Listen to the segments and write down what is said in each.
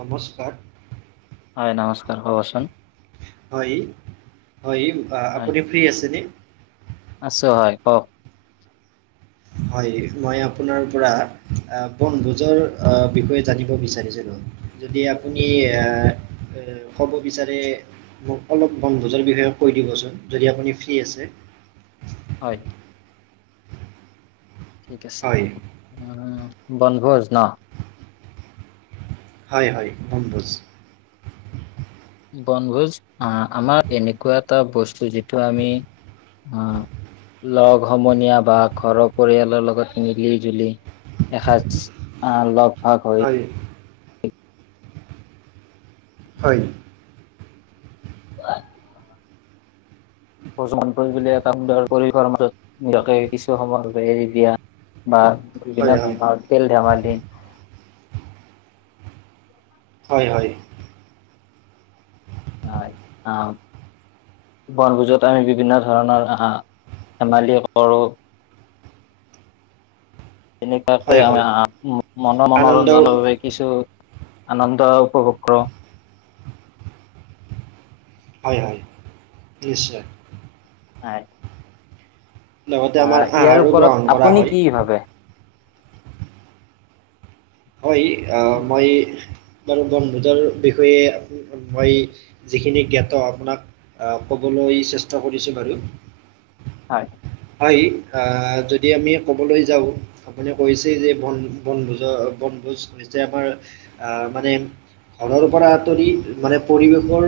নমস্কাৰ হয় নমস্কাৰ হ'বচোন। হয় হয় হয় আপুনি ফ্ৰী আছেনে? আছো হয়। কওক? হয় মই আপোনাৰ পৰা বনভোজৰ বিষয়ে জানিব বিচাৰিছিলোঁ। যদি আপুনি ক'ব বিচাৰে মোক অলপ বনভোজৰ বিষয়ে কৈ দিবচোন যদি আপুনি ফ্ৰী আছে। হয়। ঠিক আছে হয় বনভোজ ন। হয় হয় বনভোজ। বনভোজ আহ আমাৰ এনেকুৱা এটা বস্তু যিটো আমি আহ লগ সমনীয়া বা ঘৰৰ পৰিয়ালৰ লগত মিলি জুলি এসাজ আল লগ ভাগ হওক হয়। হয়। আ প্ৰচমন পৰিলে এটা সুন্দৰ পৰিৱাৰ মাজত নিজকে কিছু সময় এৰি দিয়া। বা বিনা হয় ধ হয় তেল ধেমালি হয় হয়। হয় আও বনভোজত আমি বিভিন্ন ধৰণৰ হা ধেমালি কৰোঁ তেনেকুৱাকে হয় হয় আমি মন আনন্দও মনোৰঞ্জনৰ বাবে কিছু আনন্দ উপভোগ কৰো। হয় হয় নিশ্চয়। হয়। লগতে আ আমাৰ ইয়াৰ আহাৰো ওপৰত গ্ৰহণ কৰা আপুনি হয় কি ভাবে? হয় ই আ মই বাৰু বন্ধুতৰ বিষয়ে মই যিখিনি জ্ঞাত আপোনাক আহ ক'বলৈ চেষ্টা কৰিছো বাৰু হয়। হয় আ যদি আমি ক'বলৈ যাওঁ আপুনে কৈছেই যে বন বনভোজৰ বনভোজ হৈছে আমাৰ আহ মানে ঘৰৰ পৰা আঁতৰি মানে পৰিৱেশৰ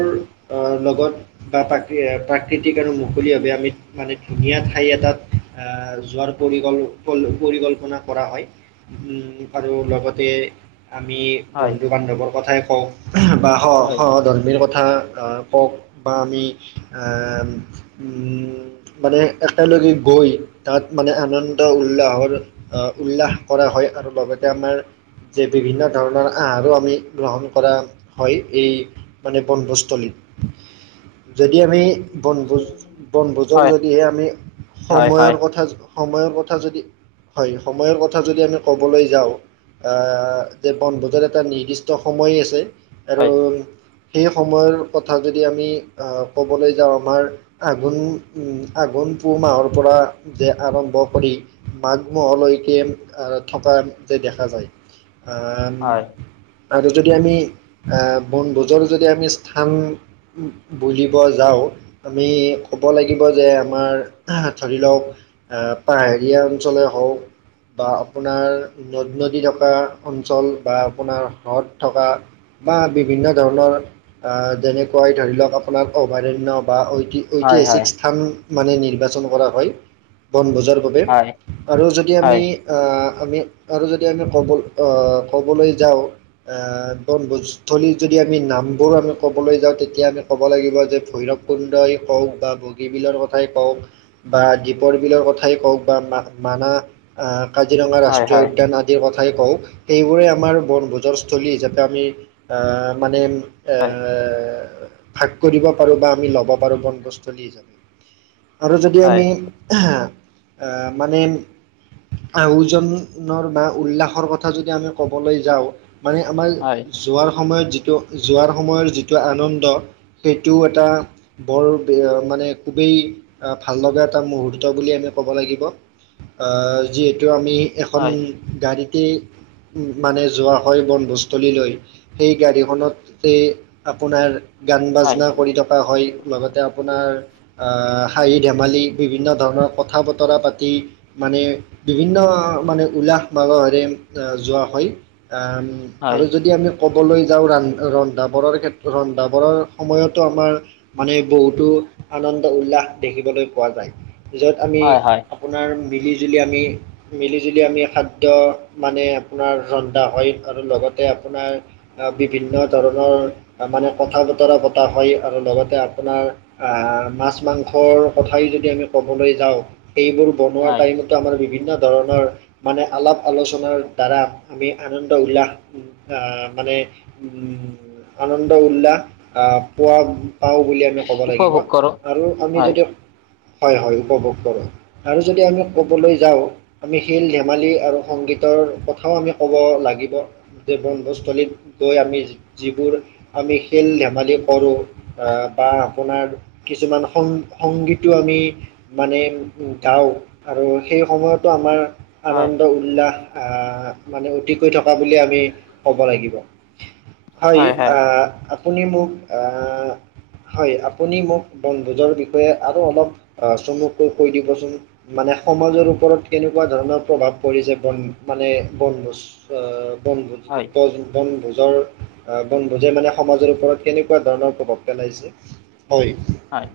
অ লগত বা প্ৰাকৃ প্ৰাকৃতিক আৰু মুকলিভাৱে আমি মানে ধুনীয়া থাক ঠাই এটাত আহ যোৱাৰ পৰিকল পৰিকল্পনা কৰা হয়। উম আৰু লগতে আমি হয় বন্ধু বান্ধৱৰ কথাই কওঁ আহ বা স হয় স ধৰ্মীৰ কথা আহ হওক বা আমি আ উম মানে একেলগে গৈ তাত মানে আনন্দ উল্লাহৰ আহ উল্লাস কৰা হয় আৰু লগতে আমাৰ যে বিভিন্ন ধৰণৰ আহাৰো আমি গ্ৰহণ কৰা হয় এই মানে বনভোজ স্থলীত যদি আমি বনভোজ বনভোজৰ হয় যদিহে আমি হয় সময়ৰ হয় কথা সময়ৰ কথা যদি হয় সময়ৰ কথা যদি আমি ক'বলৈ যাওঁ আ যে বনভোজৰ এটা নিৰ্দিষ্ট সময়েই আছে আৰু সেই সময়ৰ কথা যদি আমি ক'বলৈ যাওঁ আমাৰ আঘোণ উম আঘোণ পুহ মাহৰ পৰা যে আৰম্ভ কৰি মাঘ মাহলৈকে আ থকা যে দেখা যায়। আ হয় আৰু যদি আমি আহ বনভোজৰো যদি আমি স্থান বুজিব যাওঁ, আমি ক'ব লাগিব যে আমাৰ আহ ধৰি লওক আ পাহাৰীয়া অঞ্চলে হওক বা আপোনাৰ নদী- নদী থকা অঞ্চল বা আপোনাৰ হ্ৰদ থকা বা বিভিন্ন ধৰণৰ আ যেনেকুৱাই ধৰি লওক আপোনাৰ অভয়াৰণ্য বা ঐতি হয় ঐতিহাসিক হয় স্থান মানে নিৰ্বাচন কৰা হয়, বনবজাৰ বাবে হয় আৰু যদি আমি হয় আ আমি আৰু যদি আমি ক'ব অ ক'বলৈ যাওঁ আহ বনভোজস্থলী যদি আমি নামবোৰ আমি ক'বলৈ যাওঁ তেতিয়া আমি ক'ব লাগিব যে ভৈৰৱ কুন্দই কওক বা বগীবিলৰ কথাই কওক বা দ্বীপৰ বিলৰ কথাই কওক বা মা মানা আহ কাজিৰঙা হয় ৰাষ্ট্ৰীয় হয় হয় উদ্যানত তে কথাই কওঁ সেইবোৰে আমাৰ বনভোজৰস্থলী হিচাপে আমি আ মানে এৰ ভাগ কৰিব পাৰো বা আমি ল'ব পাৰো বনভোজস্থলী হিচাপে আৰু যদি আমি এহে এ মানে ওজনৰ বা উল্লাসৰ কথা যদি আমি কবলৈ যাওঁ মানে আমাৰ হয় হয় হয় যোৱাৰ সময়ত যিটো যোৱাৰ সময়ত যিটো আনন্দ সেইটো এটা বৰ বীয় মানে খুবেই আ ভাল লগা এটা মুহূৰ্ত বুলি আমি ক'ব লাগিব, আ যিহেতু আমি এখন হয় গাড়ীতেই মানে যোৱা হয় বনভোস্থলীলৈ। সেই গাড়ীখনতে আপোনাৰ গান - হয় বাজনা কৰি থকা হয় লগতে আপোনাৰ আ হাঁহি -ধেমালি বিভিন্ন ধৰণৰ কথা - বতৰা পাতি মানে বিভিন্ন মানে উল্লাহ মালহেৰে যোৱা হয় আম আৰু যদি আমি ক'বলৈ যাওঁ ৰান ৰন্ধা বঢ়াৰ ক্ষেত্ৰত ৰন্ধা বঢ়াৰ সময়তো আমাৰ মানে বহুতো আনন্দ - উল্লাস দেখিবলৈ পোৱা যায়, যত আমি হয় হয় হয় আ পোনাৰ মিলি - জুলি আমি মিলি - জুলি আমি খাদ্য মানে আপোনাৰ ৰন্ধা হয় আৰু লগতে আপোনাৰ আহ বিভিন্ন ধৰণৰ মানে কথা বতৰা পতা হয় আৰু লগতে আপোনাৰ আহ মাছ - মাং খৰ কথাই যদি আমি ক'বলৈ যাওঁ সেইবোৰ বনোৱা হয় টাইমত ত আমাৰ বিভিন্ন ধৰণৰ মানে আলাপ আলোচনাৰ দ্বাৰা আমি আনন্দ উল্লাহ আহ মানে উম আনন্দ উল্লাস আহ পোৱা পাওঁ বুলি আমি ক'ব লাগিব উপভোগ কৰোঁ আৰু আমি হয় যদি হয় হয় উপভোগ কৰোঁ। আৰু যদি আমি ক'বলৈ যাওঁ আমি খেল - ধেমালি আৰু সংগীতৰ কথাও আমি ক'ব লাগিব। যে বনভোজ স্থলীত গৈ আমি জি যিবোৰ আমি খেল - ধেমালি কৰোঁ বা আপোনাৰ কিছুমান সং সংগীতটো আমি মানে গাওঁ আৰু সেই সময়তো আমাৰ হয় আনন্দ উল্লাস আহ মানে অতিকৈ থকা বুলি আমি ক'ব লাগিব। হয় আ আপুনি মোক আ হয় আপুনি মোক বন ভোজৰ বিষয়ে আৰু অলপ আ চমুকৈ কৈ দিবচোন? মানে সমাজৰ ওপৰত কেনেকুৱা ধৰণৰ প্ৰভাৱ পৰিছে বন মানে বনভোজ আ বনভোজ হয় টো কম বনভোজৰ আ বনভোজে মানে সমাজৰ ওপৰত কেনেকুৱা ধৰণৰ প্ৰভাৱ পেলাইছে? হয়। হয়,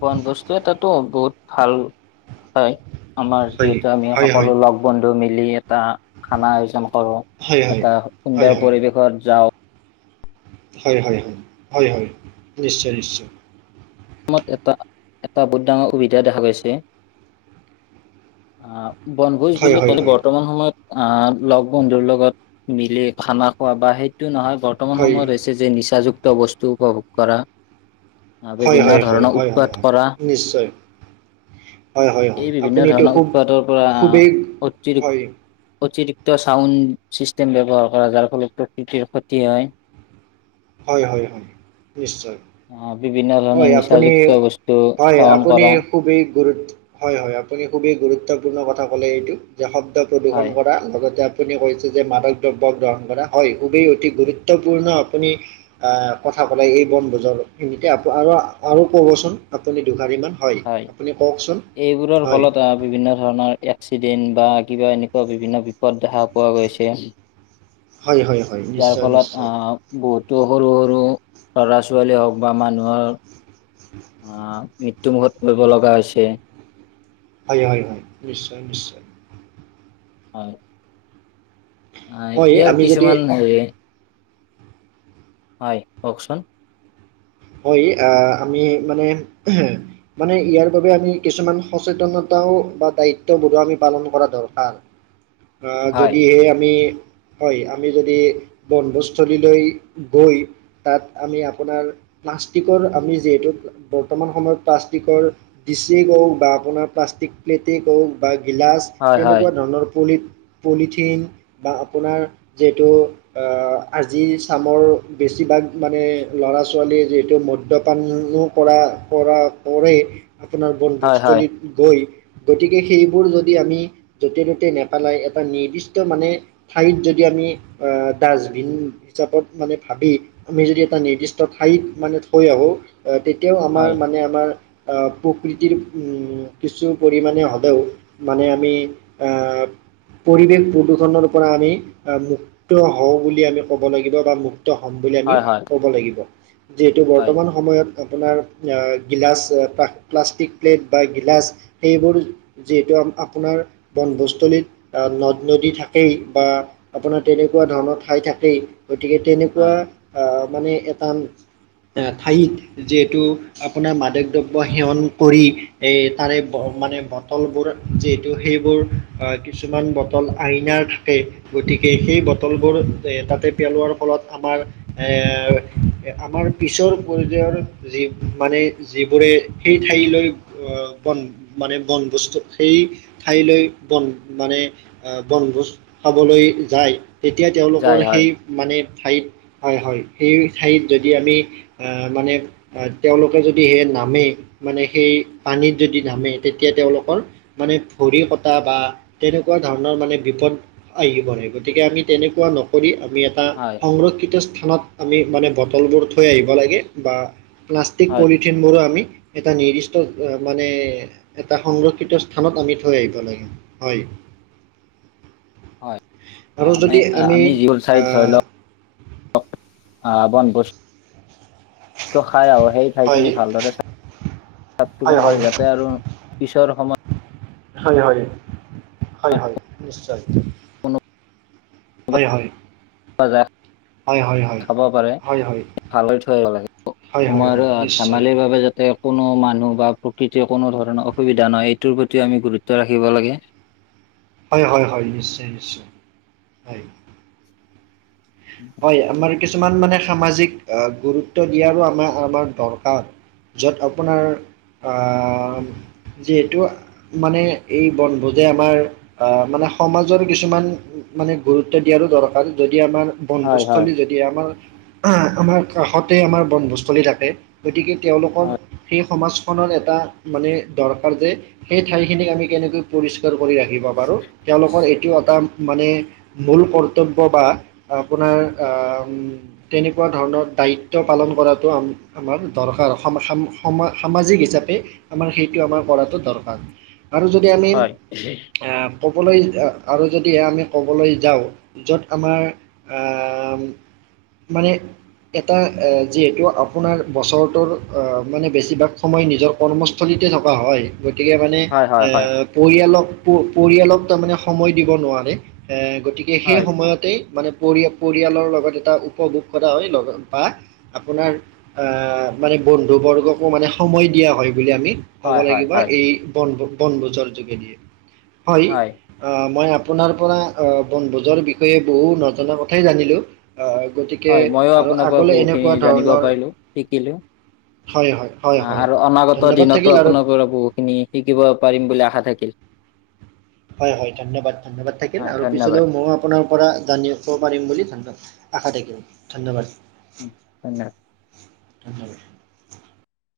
বনভোজটো তটো বহুত ভাল হয়। আমাৰ হয় যিহেতু আমি হয় সকলো লগ বন্ধু মিলি এটা খানা আয়োজন কৰো হয় হয় এটা সুন্দৰ হয় হয় পৰিৱেশত যাও। হয় হয় হয়, হয় হয় নিশ্চয় নিশ্চয়। অসমত এটা এটা বহুত ডাঙৰ সুবিধা দেখা গৈছে। আ বনভোজ হয় বুলি হয় ক'লে হয় বৰ্তমান সময়ত আ লগ বন্ধুৰ লগত মিলি খানা খোৱা বা সেইটো নহয় বৰ্তমান হয় সময়ত হৈছ চে যে নিচাযুক্ত বস্তু উপভোগ কৰা। হয় বিভিন্ন হয় হয় ধৰণৰ হয় হয় উৎপাত হয় কৰা নিশ্চয় হয় হয় হয় এই বিভিন্ন আপুনি এইটো ধৰণৰ খুব উৎপাতৰ পৰা খুবেই অতিৰি হয় অতিৰিক্ত ত চাউণ্ড চিষ্টেম ব্যৱহাৰ কৰা যাৰ ফলত প্ৰকৃতিৰ ক্ষতি হয়। হয় হয় হয়, নিশ্চয়। আহ বিভিন্ন ধৰণৰ হয় আপুনি, নিচাযুক্ত বস্তু হয় সেৱন আপুনি কৰা খুবেই গুৰু, হয় হয় আপুনি খুবেই গুৰুত্বপূৰ্ণ কথা ক'লে এইটো যে শব্দ প্ৰদূষণ হয় কৰা লগতে আপুনি কৈছে যে মাদক দ্ৰব্য গ্ৰহণ কৰা হয় খুবেই অতি গুৰুত্বপূৰ্ণ আপুনি আ কথা পেলাই এই বনভোজৰখিনিতে আকো আৰু আৰু ক'বচোন আপুনি দুশাৰীমান? হয় আপুনি কওকচোন এইবোৰৰ হয়? ফলত আহ বিভিন্ন ধৰণৰ এক্সিডেন্ট বা কিবা এনেকুৱা বিভিন্ন বিপদ দেখা পোৱা গৈছে। হয় হয়। হয় যাৰ নিশ্চয় ফলত নিশ্চয় আহ বহুতো সৰু সৰু লৰা ছোৱালী হওক বা মানুহৰ আহ মৃত্যুমুখত পৰিব লগা হৈছে। হয় হয় হয় নিশ্চয় নিশ্চয় হয় হয় ইয়াৰ আমি যদি কিছুমান হেৰি হয় কওকচোন হয় আহ আমি মানে মানে ইয়াৰ বাবে আমি কিছুমান সচেতনতাও বা দায়িত্ববোৰো আমি পালন কৰা দৰকাৰ আহ হয় যদি সেই আমি হয় আমি যদি বনধস্থলীলৈ গৈ তাত আমি আপোনাৰ প্লাষ্টিকৰ আমি যিহেতু বৰ্তমান সময়ত প্লাষ্টিকৰ ডিচেই কওক বা আপোনাৰ প্লাষ্টিক প্লেটেই কওক বা গিলাচ হয় হয় তেনেকুৱা ধৰণৰ পলি পলিথিন বা আপোনাৰ যিহেতু আজি চামৰ বেছিভাগ মানে ল'ৰা ছোৱালীৰ যিহেতু মদ্যপানো কৰা কৰা কৰে আপোনাৰ হয় হয় বনভূজস্থলীত গৈ গতিকে সেইবোৰ যদি আমি য'তে ত'তে নেপেলাই এটা নিৰ্দিষ্ট মানে ঠাইত যদি আমি আহ ডাষ্টবিন হিচাপত মানে ভাবি আমি যদি এটা নিৰ্দিষ্ট ঠাইত মানে থৈ আহো আহ তেতিয়াও আমাৰ হয় মানে আমাৰ প্ৰকৃতিৰ কিছু পৰিমাণে হ'লেও মানে আমি আহ পৰিৱেশ প্ৰদূষণৰ পৰা আমি মুক্ত হওঁ বুলি আমি ক'ব লাগিব বা মুক্ত হ'ম বুলি আমি হয় হয় ক'ব লাগিব যিহেতু হয় বৰ্তমান সময়ত আপোনাৰ গিলাচ প্লাষ্টিক প্লেট বা গিলাচ সেইবোৰ যিহেতু আপোনাৰ বনভূজস্থলীত নদ নদী থাকেই বা আপোনাৰ তেনেকুৱা ধৰণৰ ঠাই থাকেই গতিকে তেনেকুৱা হয় আহ মানে এটা ঠাইত যিহেতু আপোনাৰ মাদক দ্ৰব্য সেৱন কৰি এই তাৰে মানে বটল বোৰ যিহেতু সেইবোৰ আহ কিছুমান ব ল আইনাৰ থকে। গতিকে সেই বটলবোৰ এ তাতে পেলোৱাৰ ফলত আমাৰ এৰ আমাৰ পিছৰ পৰ্য্যায়ৰ যি মানে যিবোৰে সেই ঠাইলৈ বন মানে বনবস্তু সেই ঠাইলৈ বন মানে আহ বনভোজ খাবলৈ যায়, তেতিয়া তেওঁলোকৰ যায় হয় সেই মানে ঠাইত হয় হয় সেই ঠাইত যদি আমি আহ মানে তেওঁলোকে যদি সে নামে মানে সেই পানীত যদি নামে তেতিয়া তেওঁলোকৰ মানে ভৰি কটা বা তেনেকুৱা ধৰণৰ মানে বিপদ আহি পৰে গতিকে আমি তেনেকুৱা নকৰি আমি এয়াত এটা হয় সংৰক্ষিত স্থানত আমি মানে বটলবোৰ থৈ আহিব লাগে বা প্লাষ্টিক হয় পলিথিনবোৰো আমি এটা নিৰ্দিষ্ট মানে এটা সংৰক্ষিত স্থানত আমি থৈ আহিব লাগে, হয়। হয় আৰু ম যদি আমি জি ল চাই ধৰি আহ, লওক বন বস্তু খাই আহ সেই ঠাই হয় খিনি ভালদৰে চাই চাফ হয় চিকুণ হয় কৰি যাতে আৰু পিছৰ সময়ত হয় হয় হয় হয় নিশ্চয় কোনো হয় হয় যায় হয় হয় হয় খাব পাৰে হয় হয় ভালকৈ থৈ আহিব লাগে। হয় হয় সময় হয় আৰু নিশ্চয় ধেমালিৰ বাবে যাতে কোনো মানুহ বা প্ৰকৃতিৰ কোনো ধৰণৰ অসুবিধা নহয় এইটোৰ প্ৰতিও আমি গুৰুত্ব ৰাখিব লাগে হয় হয় হয় নিশ্চয় নিশ্চয় হয় উম হয় আমাৰ কিছুমান মানে সামাজিক গুৰুত্ব দিয়াৰো আমাৰ - আমাৰ দৰকাৰ। য'ত আপোনাৰ আ, যিহেটো মানে এই বন বোৰযে আমাৰ আহ মানে সমাজৰ কিছুমান মানে গুৰুত্ব দিয়াৰো দৰকাৰ যদি আমাৰ হয় হয় বনভোজস্থলী যদি আমাৰ আমাৰ কাষতে আমাৰ বনভোজস্থলী থাকে। গতিকে তেওঁলোকৰ হয়। সেই সমাজখনৰ এটা মানে দৰকাৰ যে সেই ঠাইখিনিক আমি কেনেকৈ পৰিষ্কাৰ কৰি ৰাখ ৰাখিব পাৰো তেওঁলোকৰ এইটোও এটা মানে মূল কৰ্তব্য বা আপোনাৰ তেনেকুৱা ধৰণৰ দায়িত্ব পালন কৰাটো আমাৰ দৰকাৰ সম - সামাজিক হিচাপে আমাৰ সেইটো আমাৰ কৰাটো দৰকাৰ আৰু যদি আমি হয় আহ ক'বলৈ আৰু যদি আমি ক'বলৈ যাও য'ত আমাৰ আ, মানে এটা যিহেতু আপোনাৰ বছৰটোৰ মানে বেছিভাগ সময় নিজৰ কৰ্ম স্থলীতে থকা হয় গতিকে মানে হয় হয় হয় পৰিয়ালক পৰিয়ালক তাৰমানে সময় দিব নোৱাৰে এ গতিকে সেই হয় সময়তেই মানে পৰি পৰিয়ালৰ লগত এটা উপভোগ কৰা হয় লগ বা আপোনাৰ মানে বন্ধুবৰ্গকো মানে সময় দিয়া হয় বুলি আমি হ'ব হয় লাগিব হয় হয় এই বনভো বনভোজৰ যোগেদিয়ে হয়। অ, মই আপোনাৰ পৰা আহ বনভোজৰ বিষয়ে বহু নজনা কথাই জানিলো। হয় মইয়ো আপোনাৰ পৰা বহুতখিনি এনেকুৱা জানিব ধৰণৰ পাৰিলো শিকিলো। অ, হয় হয় হয় হয় আৰু হয় অনাগত ধন্যবাদ থাকিল দিনতো আৰু আপোনাৰ পৰা বহুখিনি শিকিব পাৰিম বুলি আশা থাকিল। হয়- হয় ধন্যবাদ- ধন্যবাদ থাকিল হয় আৰু ধন্যবাদ পিছলৈও মই আপোনাৰ পৰা জানিব পাৰিম বুলি ধন্যবাদ আশা থাকিল ধন্যবাদ। উম, ধন্যবাদ। [inaudible]